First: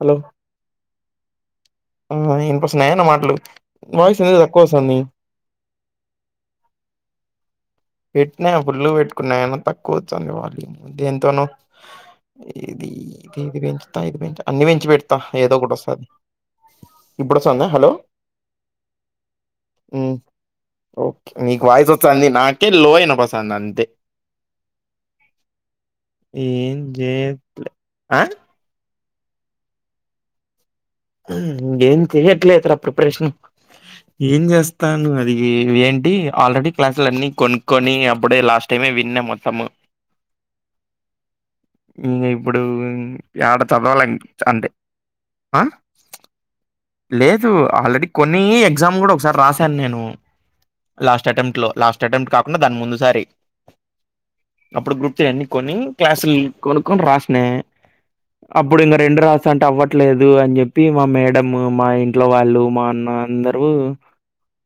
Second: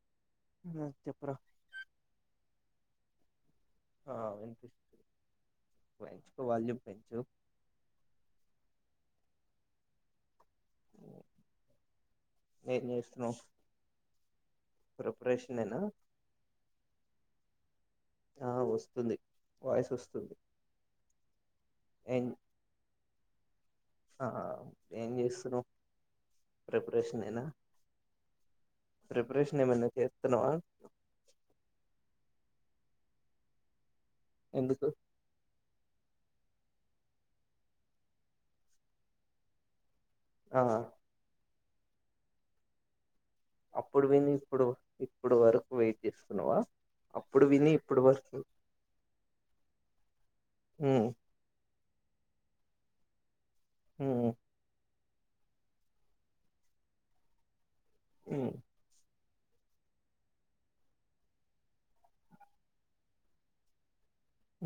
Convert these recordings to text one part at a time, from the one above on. Hello! చెప్పుర. ఊఁ ఇనిపిస్తున్నాయ నా మాటలు? ఆ వాయిస్ ఎందుకు తక్కువ వస్తుంది వినిపిస్తుంది. పెంచుకొ వాల్యూమ్ పెంచు. పెట్టనా ఫుల్లగా పెట్టుకున్న ఎందుకు తక్కువ వచ్చిందో మరి దేంతోనో ఏం ఇది చేస్తున్నావ్ దీని గురించి అన్ని పెంచి పెడతా ఏదో ప్రిపరేషన్ ఒకటి ఏనా వస్తది. ఇప్పుడొస్తాంద హలో ఆ వస్తుంది వాయిస్ హు వస్తుంది ఓకే నీకు వాయిస్ ఏం వస్తంది నాక్ పోయినా బస్ అంతే ఆ ఏం చేస్తున్నవ్ ఏం ప్రిపరేషన్ యేన చేయట్లే ఆ ప్రిపరేషన్ ఏమైనా జేత్తున్నవ హ్ ఏం చేయట్లేదురా ప్రిపరేషన్ ఏం ఎందుకు చేస్తాన్రు అది వే టి ఆల్రెడీ క్లాసులు అన్ని కొనుక్కొని అప్పుడే లాస్ట్ టైమే విన్నా మొత్తము ఆ ఇంగా ఇప్పుడు యాడ చదవాల అప్పుడు విని ఇప్పుడు అంతే ఇప్పుడు ఆ వరకు వెయిట్ చేస్తున్నావా అప్పుడు లేదు విని ఇప్పుడు ఆల్రెడీ వరకు కొన్ని ఎగ్జామ్స్ కూడా ఒకసారి రాశాను నేను ఉమ్ లాస్ట్ అటెంప్ట్ లో లాస్ట్ అటెంప్ట్ కాకుండా దాని ముందు సారి ఉమ్ అప్పుడు గ్రూప్ త్రీ అన్ని కొని క్లాసులు కొనుక్కొని రాసిన ఉమ్ అప్పుడు ఇంగ రెండు రాసి అంటే అవ్వట్లేదు అని చెప్పి ప్పి మా మేడం మా ఇంట్లో వాళ్ళు మా అన్న అందరూ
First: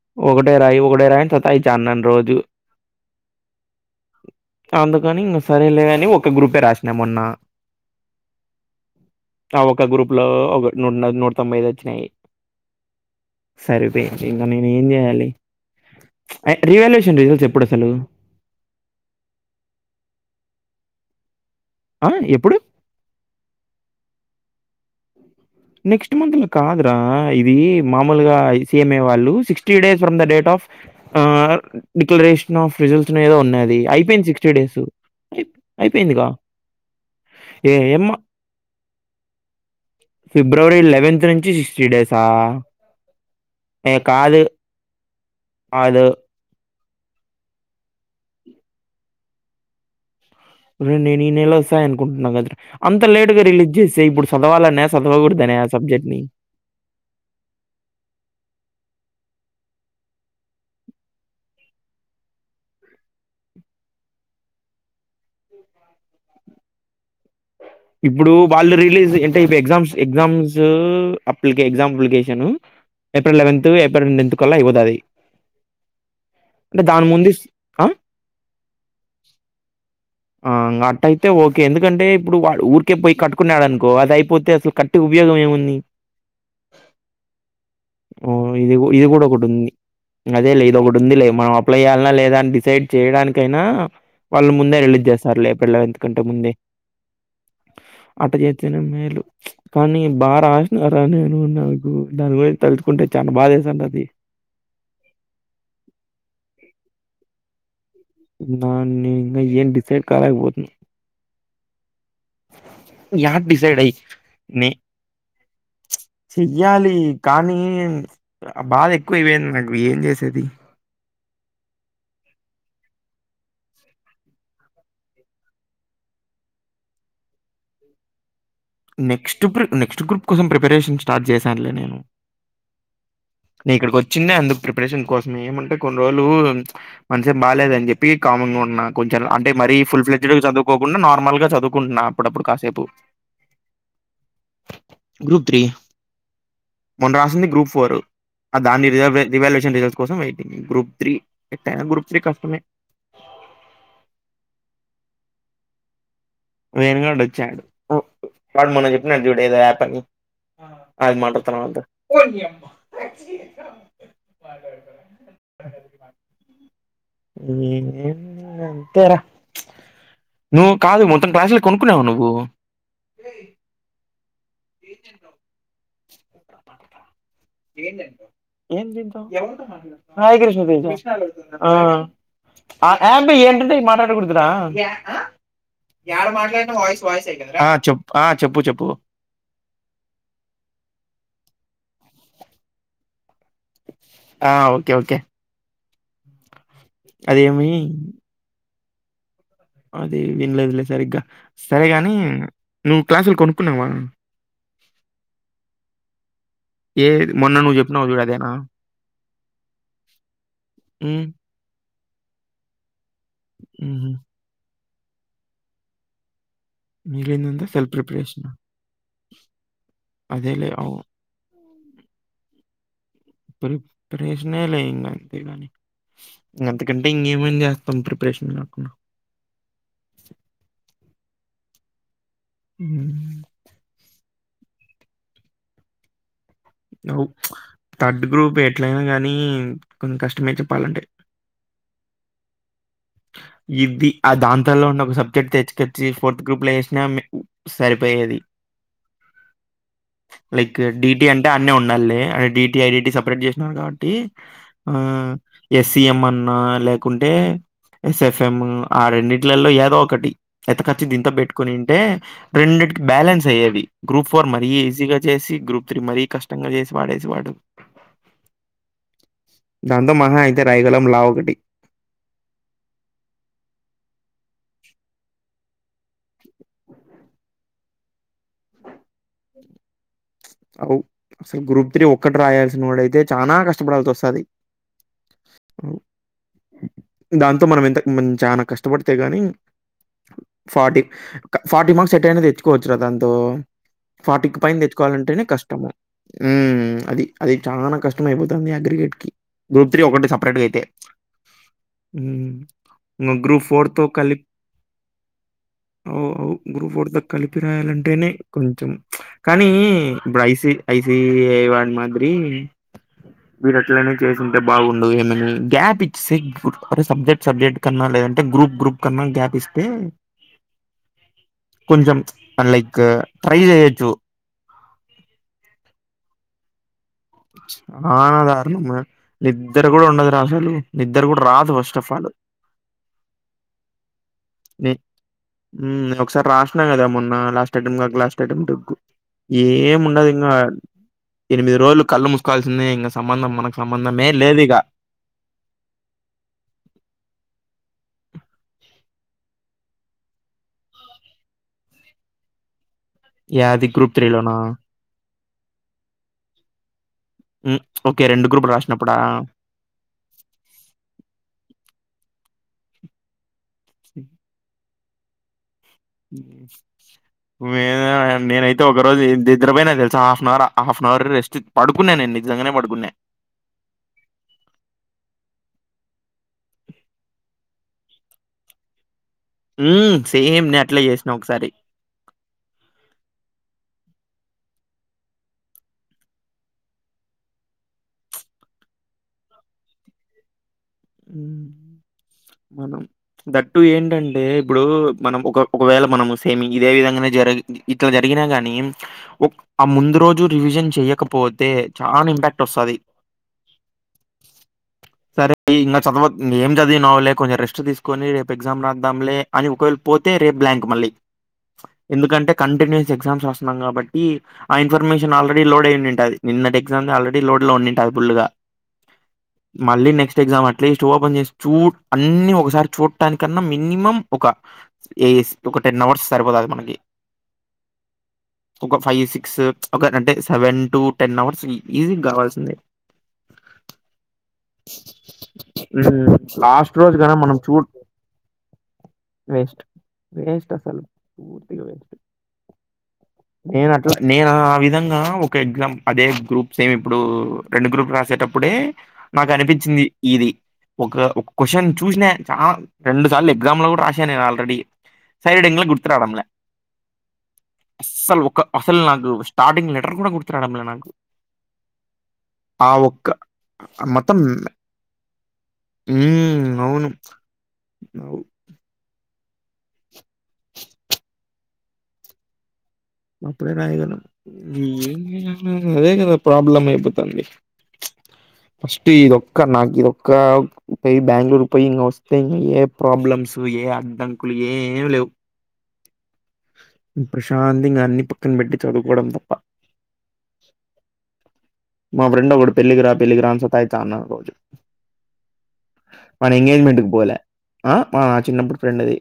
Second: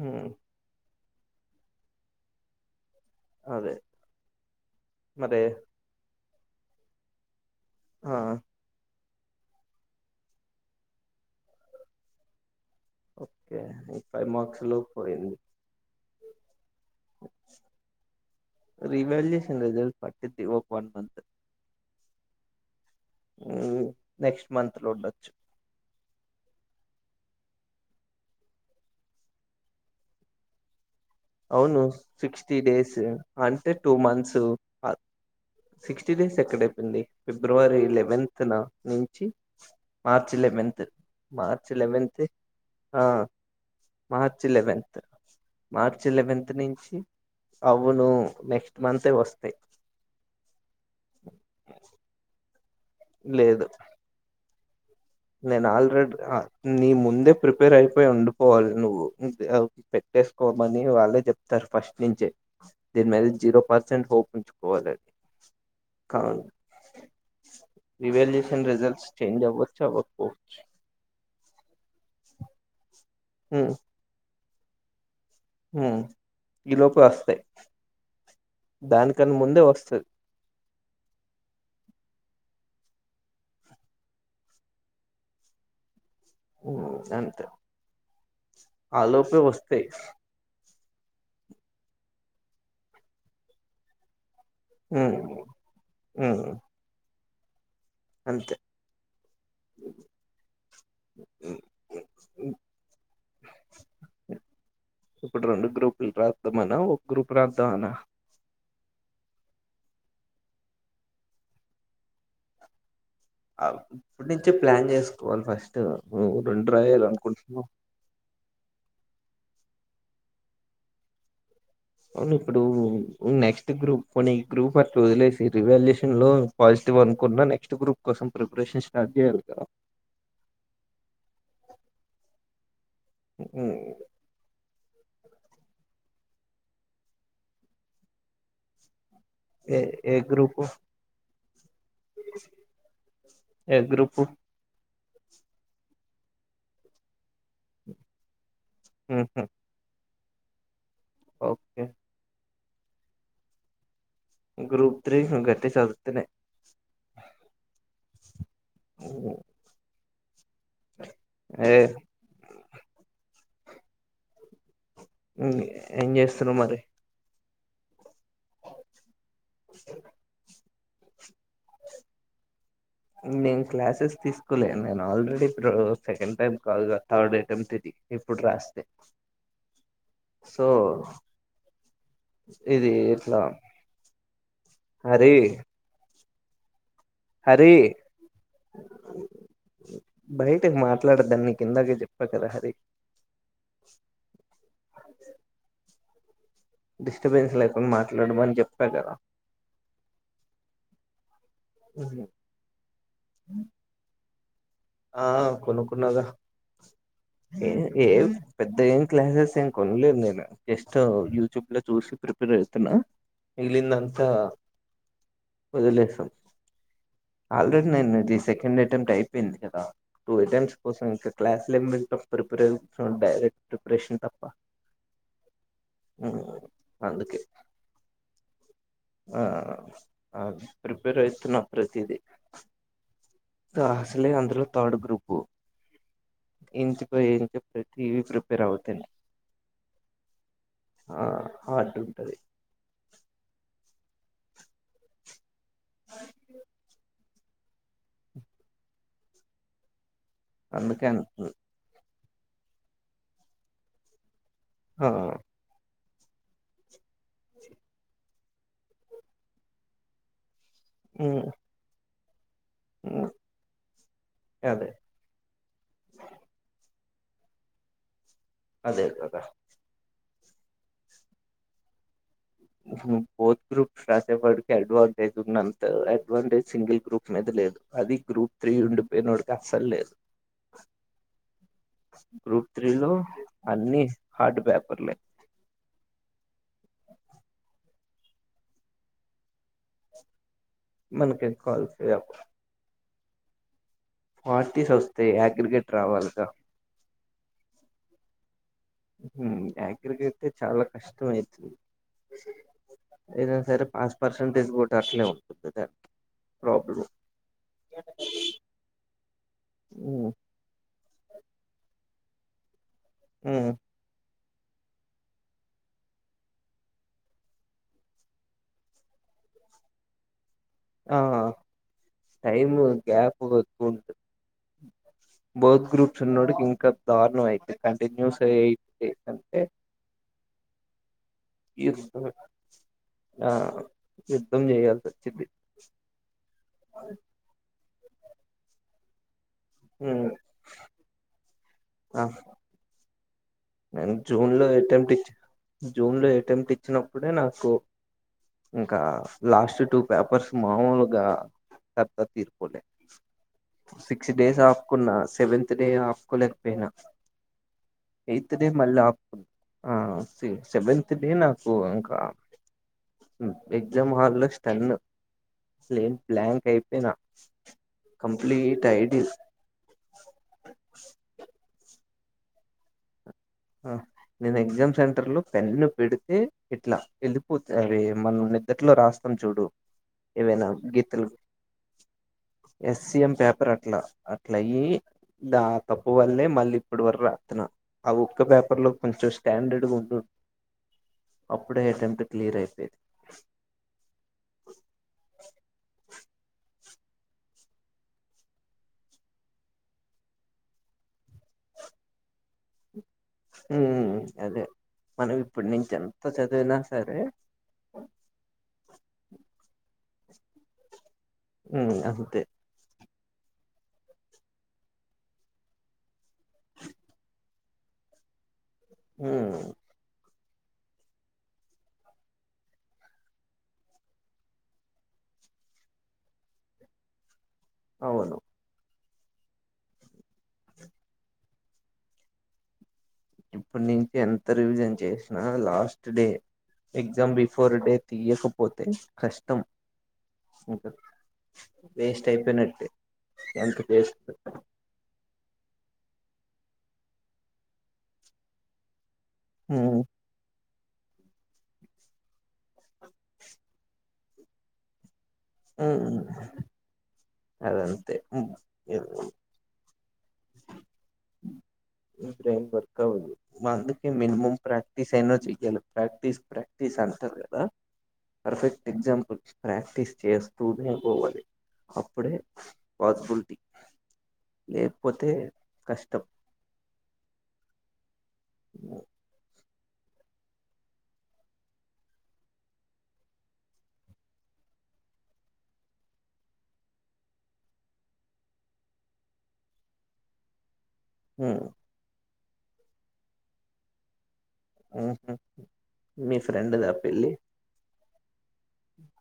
ఉమ్ ఒకటే రాయి ఒక డ రాయి అని తాయించాన్ నన్ రోజు అదే అందుకని మరి ఇగ సరేలే అని ఓ ఒక్క గ్రూపే రాసిన మొన్న ఆఆ ఆ ఒక్క గ్రూప్ లో ఓగరు నూట తొంబై ఐదు వచ్చినయ్ ఓకే ఫైవ్ సరిపోయింది గాని మార్క్స్ నేనేం చేయాలి చి ఏయ్ రీ వాల్యుయేషన్ రిజల్ట్ పట్టిందేమో వన్ మంత్ ఆ ఇప్పుడు ఆ నెక్స్ట్ మంత్ లో ఉండొచ్చు నెక్స్ట్ మంత్ లో కాదురా ఇది మామూలుగా ఐ సీఎమే వాళ్ళు sixty days from the date of ఆహ్, అవును సిక్స్టీ డిక్లరేషన్ ఆఫ్ డేస్ రిజల్ట్స్‌నో ఏదో అంటే ఉన్నాది. టూ అయిపోయింది మంత్స్ డేస్. అయిప్ సిక్స్టీ అయిపోయిందిగా. డేస్ ఎక్కడ అవుతుంది ఫిబ్రవరి ఏయమ్మ లేవంతెన నుంచి మార్చ్ ఫిబ్రవరి లెవెన్త్ నుంచి మార్చ్ సిక్స్టీ డేసా లెవెన్త్ ఏ కాదు అ మార్చ్ కాదు. లెవెన్త్ నుంచి అవును నెక్స్ట్ మన్త్ తే వస్తాయి రే నేను ఈ నెల వస్తాయ్ అనుకుంటున్నాను కదా రా అంత లేటుగా లేదు రిలీజ్ చేసేయ్ ఇపుడు ఓవరల్స్ నేను ఆల్రెడీ నీ ముందే ప్రిపేర్ అయేవుండిపోవాలి నువ్వు ఆఫెక్ట్ పెటేసుకోమని వాళ్ళే చెప్తారు ఫస్ట్ నుంచే దీని మీద జీరో పర్సెంట్ హోప్ ఉంచుకోవాలి అది కావును ఇప్పుడు రివాల్యూషన్ వాళ్ళు రిజల్ట్స్ రిలీజ్ అంటే చేంజ్ ఇ అవ్వచ్చు ఎగ్జామ్స్ అవ్వకపో రాంజు exams application April eleventh April ninth కల్ల ఇవ్వదది ఈ అంటే లోపే దాని ముందు వస్తాయి దానికన్నా ముందే వస్తది అట్ట అయితే ఓకే ఎందుకంటే ఇప్పుడు వా ఊరికే పోయి కట్టుకున్నాడనుకో అది అయిపోతే అసలు కట్టి ఉపయోగం ఏముంది హ్మ్. అంతే ఓ ఇది ఆ ఇది కూడా లోపే ఒకటి ఉంది వస్తాయి అదే లే ఇది ఒకటి ఉంది లే మనం అప్లై చేయాలన్నా లేదా అని డిసైడ్ చేయడానికి అయినా వాళ్ళు ముందే రిలీజ్ హ్మ్. చేస్తర్లే ఏప్రిల్ లెవెన్త్ కంటే హ్మ్. ముందే అట్ట అంతే చేస్తేనే మేలు కానీ బా రాసినారా నేను హ్మ్. నాకు హ్మ్. దాని హ్మ్. గురించి తలుచుకుంటే చానా బాధేస్తుండది ఇప్పుడు రెండు గ్రూపులు రాద్దామనా ఒక గ్రూప్ రాద్దామనా నాన్ ని ఇంక ఏం డిసైడ్ కాలేకపోతున్న యాద్ ఆహ్, డిసైడ్ అయి ఇప్పటి నుంచే ని ప్లాన్ చేసుకోవాలి ఫస్ట్ రెండు చెయ్యాలి రాయాలి కానీ అనుకుంటున్నాం ఆ బాధ ఎక్కువ అయిపోయింది ఏం చేసేది అవును ఇప్పుడూ నెక్స్ట్ గ్రూప్నీ ఈ గ్రూప్ అట్ల వదిలేసి రెవల్యూషన్ లో పాజిటివ్ అనుకున్న నెక్స్ట్ గ్రూప్ కోసం ప్రిపరేషన్ స్టార్ట్ చేయాలి నెక్స్ట్ ప్రె కదా నెక్స్ట్ గ్రూప్ కోసం ప్రిపరేషన్ స్టార్ట్ చేశానులే నేను నే హ్మ్. ఇక్కడికి వచ్చిందే అందుకు ప్రిపరేషన్ కోసం ఏమంటే కొన్ని రోజులు మనసేం బాలేదని చెప్పి కామన్ గా ఉన్నా కొంచర్ల అంటే మరీ ఏ ఫుల్ ఏ ఫ్లెడ్జెడ్గా గ్రూపు చదువుకోకుండా నార్మల్ గా చదువుకుంటున్నా అప్పుడప్పుడు కాసేపు ఏ గ్రూపు గ్రూప్ త్రీ మొన్న రాసింది గ్రూప్ ఫోరు ఆ దాన్ని రివే ఉహు రివాల్యూషన్ రిజల్స్ కోసం వెయ్ గ్రూప్, త్రీ ఎట్టైనా ఓకే గ్రూప్ త్రీ కష్టమే గ్రూప్ త్రీ గట్టిగా చదువుతెనే వేణుగాడు వచ్చాడు ఓ వాడు మొన్న చెప్పినాడు చూడు ఏదో యాప్ అని. అది మాత్రం ఏ తరువాత. ఏం చేస్తున్నావ్ మరి. ఏం చెయ్యాలి అంతేరా ను కాదు మొ భాషలు కొనుక్కున్నావా నువ్వు. లే నేను ఆల్రెడీ ఇప్పుడు సెకండ్ టైమ్స్ కాల్దా. [unintelligible] సో ఇది ఇట్లా హరి యాడ మాట్లాడినా వాయిస్. ఆ హరి చెప్ ఆ చెప్పు చెప్పు. బయటకి మాట్లాడద్దని నీకు ఇందాకే చెప్పా కదా హరి. ఆ ఓకే ఓకే. డిస్టబెన్స్ అదేమి లేకుండా మాట్లాడమని చెప్. ట గదా అది వినలేదులే సరిగ్గా. సరేగాని ఉహు. ను. క్లాస్ లు కొనుక్కున్నావా. ఆ కొనుక్కున్నాగా. ఏ మొన్న ఏ నువ్వు చెప్పినావు చూడు ఏం అదేనా పెద్ద ఏం క్లాసెస్ ఏం కొనలేద్ నేను జస్ట్, ఉమ్, యూట్యూబ్ లో చూసి. ప్రిపేర్ అవుతున్న. ఉమ్హు. మిగిలిందంతా. ఓదిలేసావ్. మిగిలిందంతా ఆల్రెడీ సెల్ఫ్ నేన్ అది ప్రిపరేషన్ సెకండ్ అటెంప్ట్ అయిపోయింది గా. నువ్ అదేలే అటెంప్ట్స్ కోసం చెప్లే. [unintelligible] ప్రీ ప్రిపరేషనే లే ఇంగా అంతే గాని. అందుకే ఆ ప్రిపేర్ అయితున్న ప్రతీది. ఉమ్. దా అసలే అంత్. Third group. ఇంచుకో నువ్ ఇంచు ప్రతివి థర్డ్ గ్రూప్ ప్రిపేర్ ఎట్లయినా అవుతున్నా గానీ, కొంచం కష్టమే చెప్పాలంటే. ఆ హార్డ్ ఉంటది ఇది ఆ దాంతంలో ఉన్న ఒక సబ్జెక్ట్ తెచ్. తెచ్చి ఫోర్త్ గ్రూప్ లో ఏసినామ్ మేం. సరిపోయేది. లైక్ అందుకే డిటి అంటే అంటున్నా అన్ని ఉండాల్నే. అరే D T, I D T separate చేసినారు కాబట్టి. ఆ ఎస్. ఇయ్యామన్న లేకుంటే. ఎస్ ఎఫ్ ఎం ఆ రెండిట్లో లో ఏదో ఒకటి. ఎంతఖచ్చి దీంతో ఉమ్, బేట్టుకొని ఉంటే. అ రెండింటికి ఉమ్, బ్యాలెన్స్ అయ్యేవి. గ్రూప్ ఫోర్ మరీ అదే ఈజీగా జేసి, గ్రూప్ త్రీ మరీ కష్టంగా జేసి. వాడేసివాడు. అదే గాదా. రైగలాం లా ఒకటి. Fourth group [unintelligible] advantage single group మీద లేదు. అది గ్రూప్ త్రీ ఉండ్. అవ్ అసలు గ్రూప్ త్రీ ఒక్కటి గ్రూప్ రాయాల్సిన త్రీ లో వాడైతే చానా అన్ని కష్టపడాల్సి ఓస్తాది. హార్డ్ పేపర్లే దాన్ తో మనం ఎంతక్ మన్ చానా కష్టపడితే గాని. ఫార్టీ, మనకి ఫార్టీ మార్క్స్ కావాల్సిన ఎట్టయినా తెచ్చుకోవచ్చు గా దాన్. తోమ్ ఫార్టీకి పైన ఫార్టీస్ వస్తాయి తెచ్చుకోవాలంటేనే కష్టము అగ్రిగేట్ రావాలిగా ఉమ్ అది అది చానా కష్టం మైబుద్ ఉమ్ యాంకర్ గా అయితే చాలా కష్టం అవుతుంది హ్మ్. ఇంగ ఏదనా గ్రూప్ సరే పాస్ కలిపి పర్సెంటేజ్ కూడా అట్లే ఉంటుంది దా అవు. అవు. ప్రాబ్లం ఉమ్ కానీ ఇప్పుడు ఐసి ఐసి వన్ అగ్రీ వీడు ఎట్లైన చేసి అంటే బాగుండదు ఏమని గ్యాప్ ఇస్తే కు సబ్జెక్ట్ సబ్జెక్ట్ కన్నా లేదంటే గ్రూప్ గ్రూప్ కన్నా గ్యాప్ ఇస్తే ఆ కొంచెం చ అ టైమ్ లైక్ గ్యాప్ ట్రై ఎక్కువ చేయచ్చు ఉంటుంది బోత్ గ్రూప్స్ ఉన్నోడుకి ఇంకా దారుణం అయితది ఆ కంటిన్యూస్ ఎయిట్ దారుణంరా డేస్ నిద్ర కూడా ఉండదు రా అసలు నిద్ర కూడా రాదు ఫస్ట్ ఆఫ్ ఆల్ అంటే ఆ యుద్ధం చేయాలిసి వచ్చిది హుమ్ ఒకసారి కదా మొన్న లాస్ట్ అటేమ్ లాస్ట్ అటెంప్ట్ కు ఏముండదు ఉమ్, ఇంకా ఎనిమిది రోజులు ఆ కళ్ళు ముూసుకోవాల్సిందే ఇంకా సంబంధం మన నేను జూన్ లో ఎట్మ్ట్ ఇచ్చ్ జూన్ లో ఎట్మ్ట్ ఇచ్చినప్పుడే నాకు ఇంకా లాస్ట్ టూ పేపర్స్ మాముల్ గా శ ద ద్ తీస్కోలే యాది గ్రూప్ త్రీ సిక్స్ లోనా డేస్ అపుకున్న సెవెన్త్ డే ఆప్కోలేకపోయినా ఉమ్ ఒకే రెండు తూ డే గ్రూపులు మళ్ళా రాసినప్పుడా ఆపుకున్న ఆ సి సెవెన్త్ డే నాకు ఇంకా హమ్ ఎగ్జామ్ హాల్ లో స్టను ఉమ్... మిమ్ ఏ నేనైతే కంప్లీట్ ఒక ఐడి రోజు దిదరపోయినా తెలుసా half an hour half an hour rest పడు కున్నా నేను నిజంగానే పడుకున్న హ నేను ఎగ్జామ్ సెంటర్లో పెన్ను పెడితే ఇట్లా వెళ్ళిపోత్ అరే మనం నిదట్లో రాస్త్ తమ్ చూడు హ్మ్ సేమ్ ఏవైనా నేను అట్లే గీతలు చేసిన ఒకసారి ఎస్ మ్ పేప్ పర్ అట్లా అట్లయీ దా తప్పు వల్లే మళ్ళీ ఇప్పుడు వరకు రతానా అవు ఒక్క పేపర్లో కొంచెం స్టాండడ్ గా ఉండుం మనం దట్టు ఏంటంటే ఇప్పుడు మనం ఒక ఒకవేళ మనం సేమి ఇదే విధంగానే జరి ఇట్లా జరిగినా గాని ఆ ముందు రోజు రివిజన్ చెయకపోతే చాలా ఇంపాక్ట్ వస్తాది. హుహు అదే మనం సరే ఇప్పుడు నుంచి ఇంకా ఎంత చదవ ఏం చదివినా చదివిన సరే వాళ్లే కొెం రెస్ట్ తీసుకొని రేపు ఎగ్జామ్ రాద్దదాంలే అని ఒకవేళ పో తే బ్లంక్ మళ్లీ ఉమ్ అంతే ఎందుకంటే కంటిన్యూస్ ఎగ్జామ్స్ వస్తున్నాం కాబట్టి ఆ ఇఫర్మేషన్ ఆల్రెడీ లోడ్ అయి ఉంట అది నిన్నటి ఎగ్జామ్ ఆల్రెడీ లోడ్ లో ఉండింట అది పుల్ గా ఉమ్ మళ్లీ నెక్స్ట్ ఎ్జా అట్స్ట్ ఓపెన్ చే చూ అన్ని ఒకసారి చూడటాకన్నా మినిమం ఒక ఒక టెన్ అవర్స్ సరిపోతుంది మనకి అవును ఒక ఫైవ్ సిక్స్ ఒక అంటే seven to ten hours easy కావాల్సిందే. ఇప్పటి నుంచి ఎంత రివిజన్ చేసినా లాస్ట్ డే హ్మ్. లాస్ట్ రోజు ఎగ్జామ్ గాన మనం బిఫోర్ చూడ్ డే తీయకపోతే కష్టం వేస్ట్. వేస్ట్ ఇంకా అసలు. పూర్తిగా వేస్ట్ అయిపోయినట్టే ఎంత నేను అట్లా వేస్ట్ నేను ఆ విధంగా ఒక ఎగ్జామ్ అదే గ్రూప్స్ సేమ్ ఇప్పుడు రెండు గ్రూప్ రాసేటప్పుడే మాకు అనిపించింది ఇది ఒక ఒక క్వశ్చన్ చూసిన చాలా రెండు సార్లు ఎగ్జామ్ లో కూడరాసాను నేను ఆల్రెడీ సైడెంగ్ లో హు అదే అసలు ఒక అసలు నాకు స్టార్టింగ్ లెటర్ కూడా [unintelligible] గుర్తురావడంలే నాకు ఆ ఒక్క మొత్తం మినిమ ప్రాక్టిస్ ఏ చ ప్రాక్టీస్ మ్మ్, ప్రాక్టీస్ అవును అంటారు కదా అవు. పర్ఫెక్ట్ ఎగ్జాంపుల్ ప్రాక్టీస్ చేస్తూనే పోవాలి అప్పుడే పాసిబిలిటీ అప్పుడే రయగలాం లేకపోతే [unintelligible] హు అదే కష్టం కదా ప్రాబ్లం అయిపోతాంది. ఫస్ట్ ఇది ఒక్క నాగ ఇది ఒక్క ప బెంగళూరు పై ఇంక వస్తే ఇంకా ఏ ప్రాబ్లమ్స్ ఏ అడ్డంకులు ఏ ఏం లేవు. ప్రశాంతంగా ఇంగ అన్ని పక్కన పెట్టి చదువుకోవడం తప్ప హు మా ఫ్రెండు ఒకడు పెళ్లికిరా పెళ్లికిరా అ సత ఇస్తాన్నాడు రోజు మీ మన ఫ్రెండ్దా ఎంగేజ్మెంట్ కి పెళ్ళి పోలే ఆ మా నా చిన్నప్పుటి ఫ్రెండ్ది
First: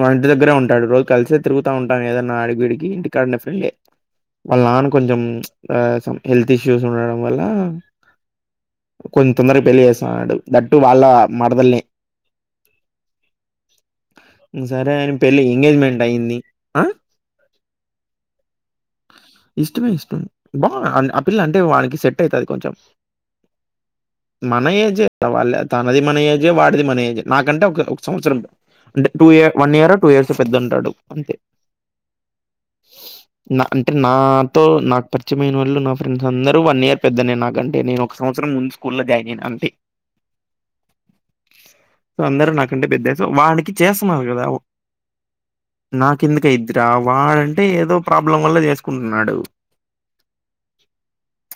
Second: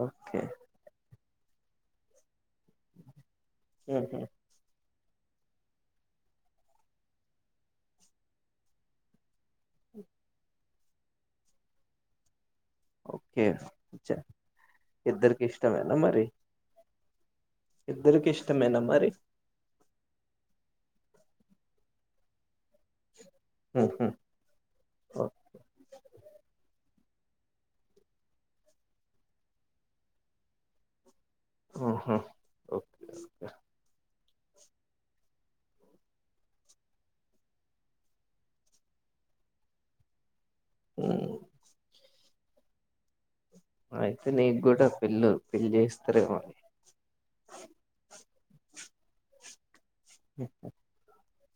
మా ఇంటి ఓకే దగ్గర ఉం పోయి కలిసితిరుగుత ఉంటా ఏదన్నా అడిగి వీడికి ఇంటికాడ్నే ఫెళ్లి వాళ్ల నాను కొంజెం ప్చ్ ఆ సమ్ హెల్త్ ఇష్యూస్ ఉండడం వల్ల కొం తొందరగా పెళ్ళి చేస్సున్నాడు దట్టు వాళ్ళ మరదల్నే ఒకే చా సరే అని ఇద్దరికీ పెళ్లి ఇష్ ఎంగేజ్మెంట్ అయ్యింది ఆ ఇద్దరికి ఇష్టమేనా మరి ఇష్టమే ఇష్టం బా ఆన్ ఆ పిల్ల అంటే వానికి సెట్ అయితది కొంచెం ఓకే మన ఏజే వాళ్ల తనది మన ఏజే వాడిది మన ఏ నాకంటే ఒక ఒక సంవత్సరం అంటే టూ ఇయ వన్ ఇయర్ టూ ఇయర్స్ పెద్దంటడు అంతే ఓకే నా అంటే నా తో నాకు పరిచయమైన వాళ్లు నా ఫ్రెండ్స్ అందరూ వన్ ఇయర్ పెద్దనే నాకుంటే నేను ఒక సంవత్సరం ముందు స్కూల్ లో జాయిన్ అయినాను అంతే. ఓ అందరూ నాకంటే పెద్దె వానికి చేస్తున్నారు అయితే గదా నీకు కూడా పెళ్ళు పెళ్ళి నాకు చేస్తారేమో ఇందుకె ఇద్దరా వాడంటే ఏదో ప ప్రాబ్లెమ్ వల్ల చేసుకుంటున్నాడు మ్మ్ హ్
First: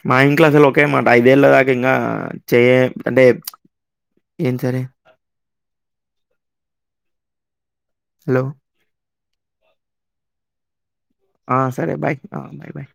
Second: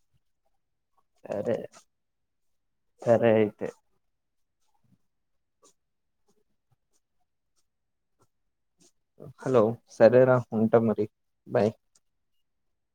మా ఇంట్లో అసలు ఓకే మాట ఐదేళ్ళదాకా ఇంగా చేయం అంటే సరే ప్చ్ అయితే ఏం సరే హలో హలో సరేరా ఉంటా మరి ఆ సరే బాయ్ హ బై బాయ్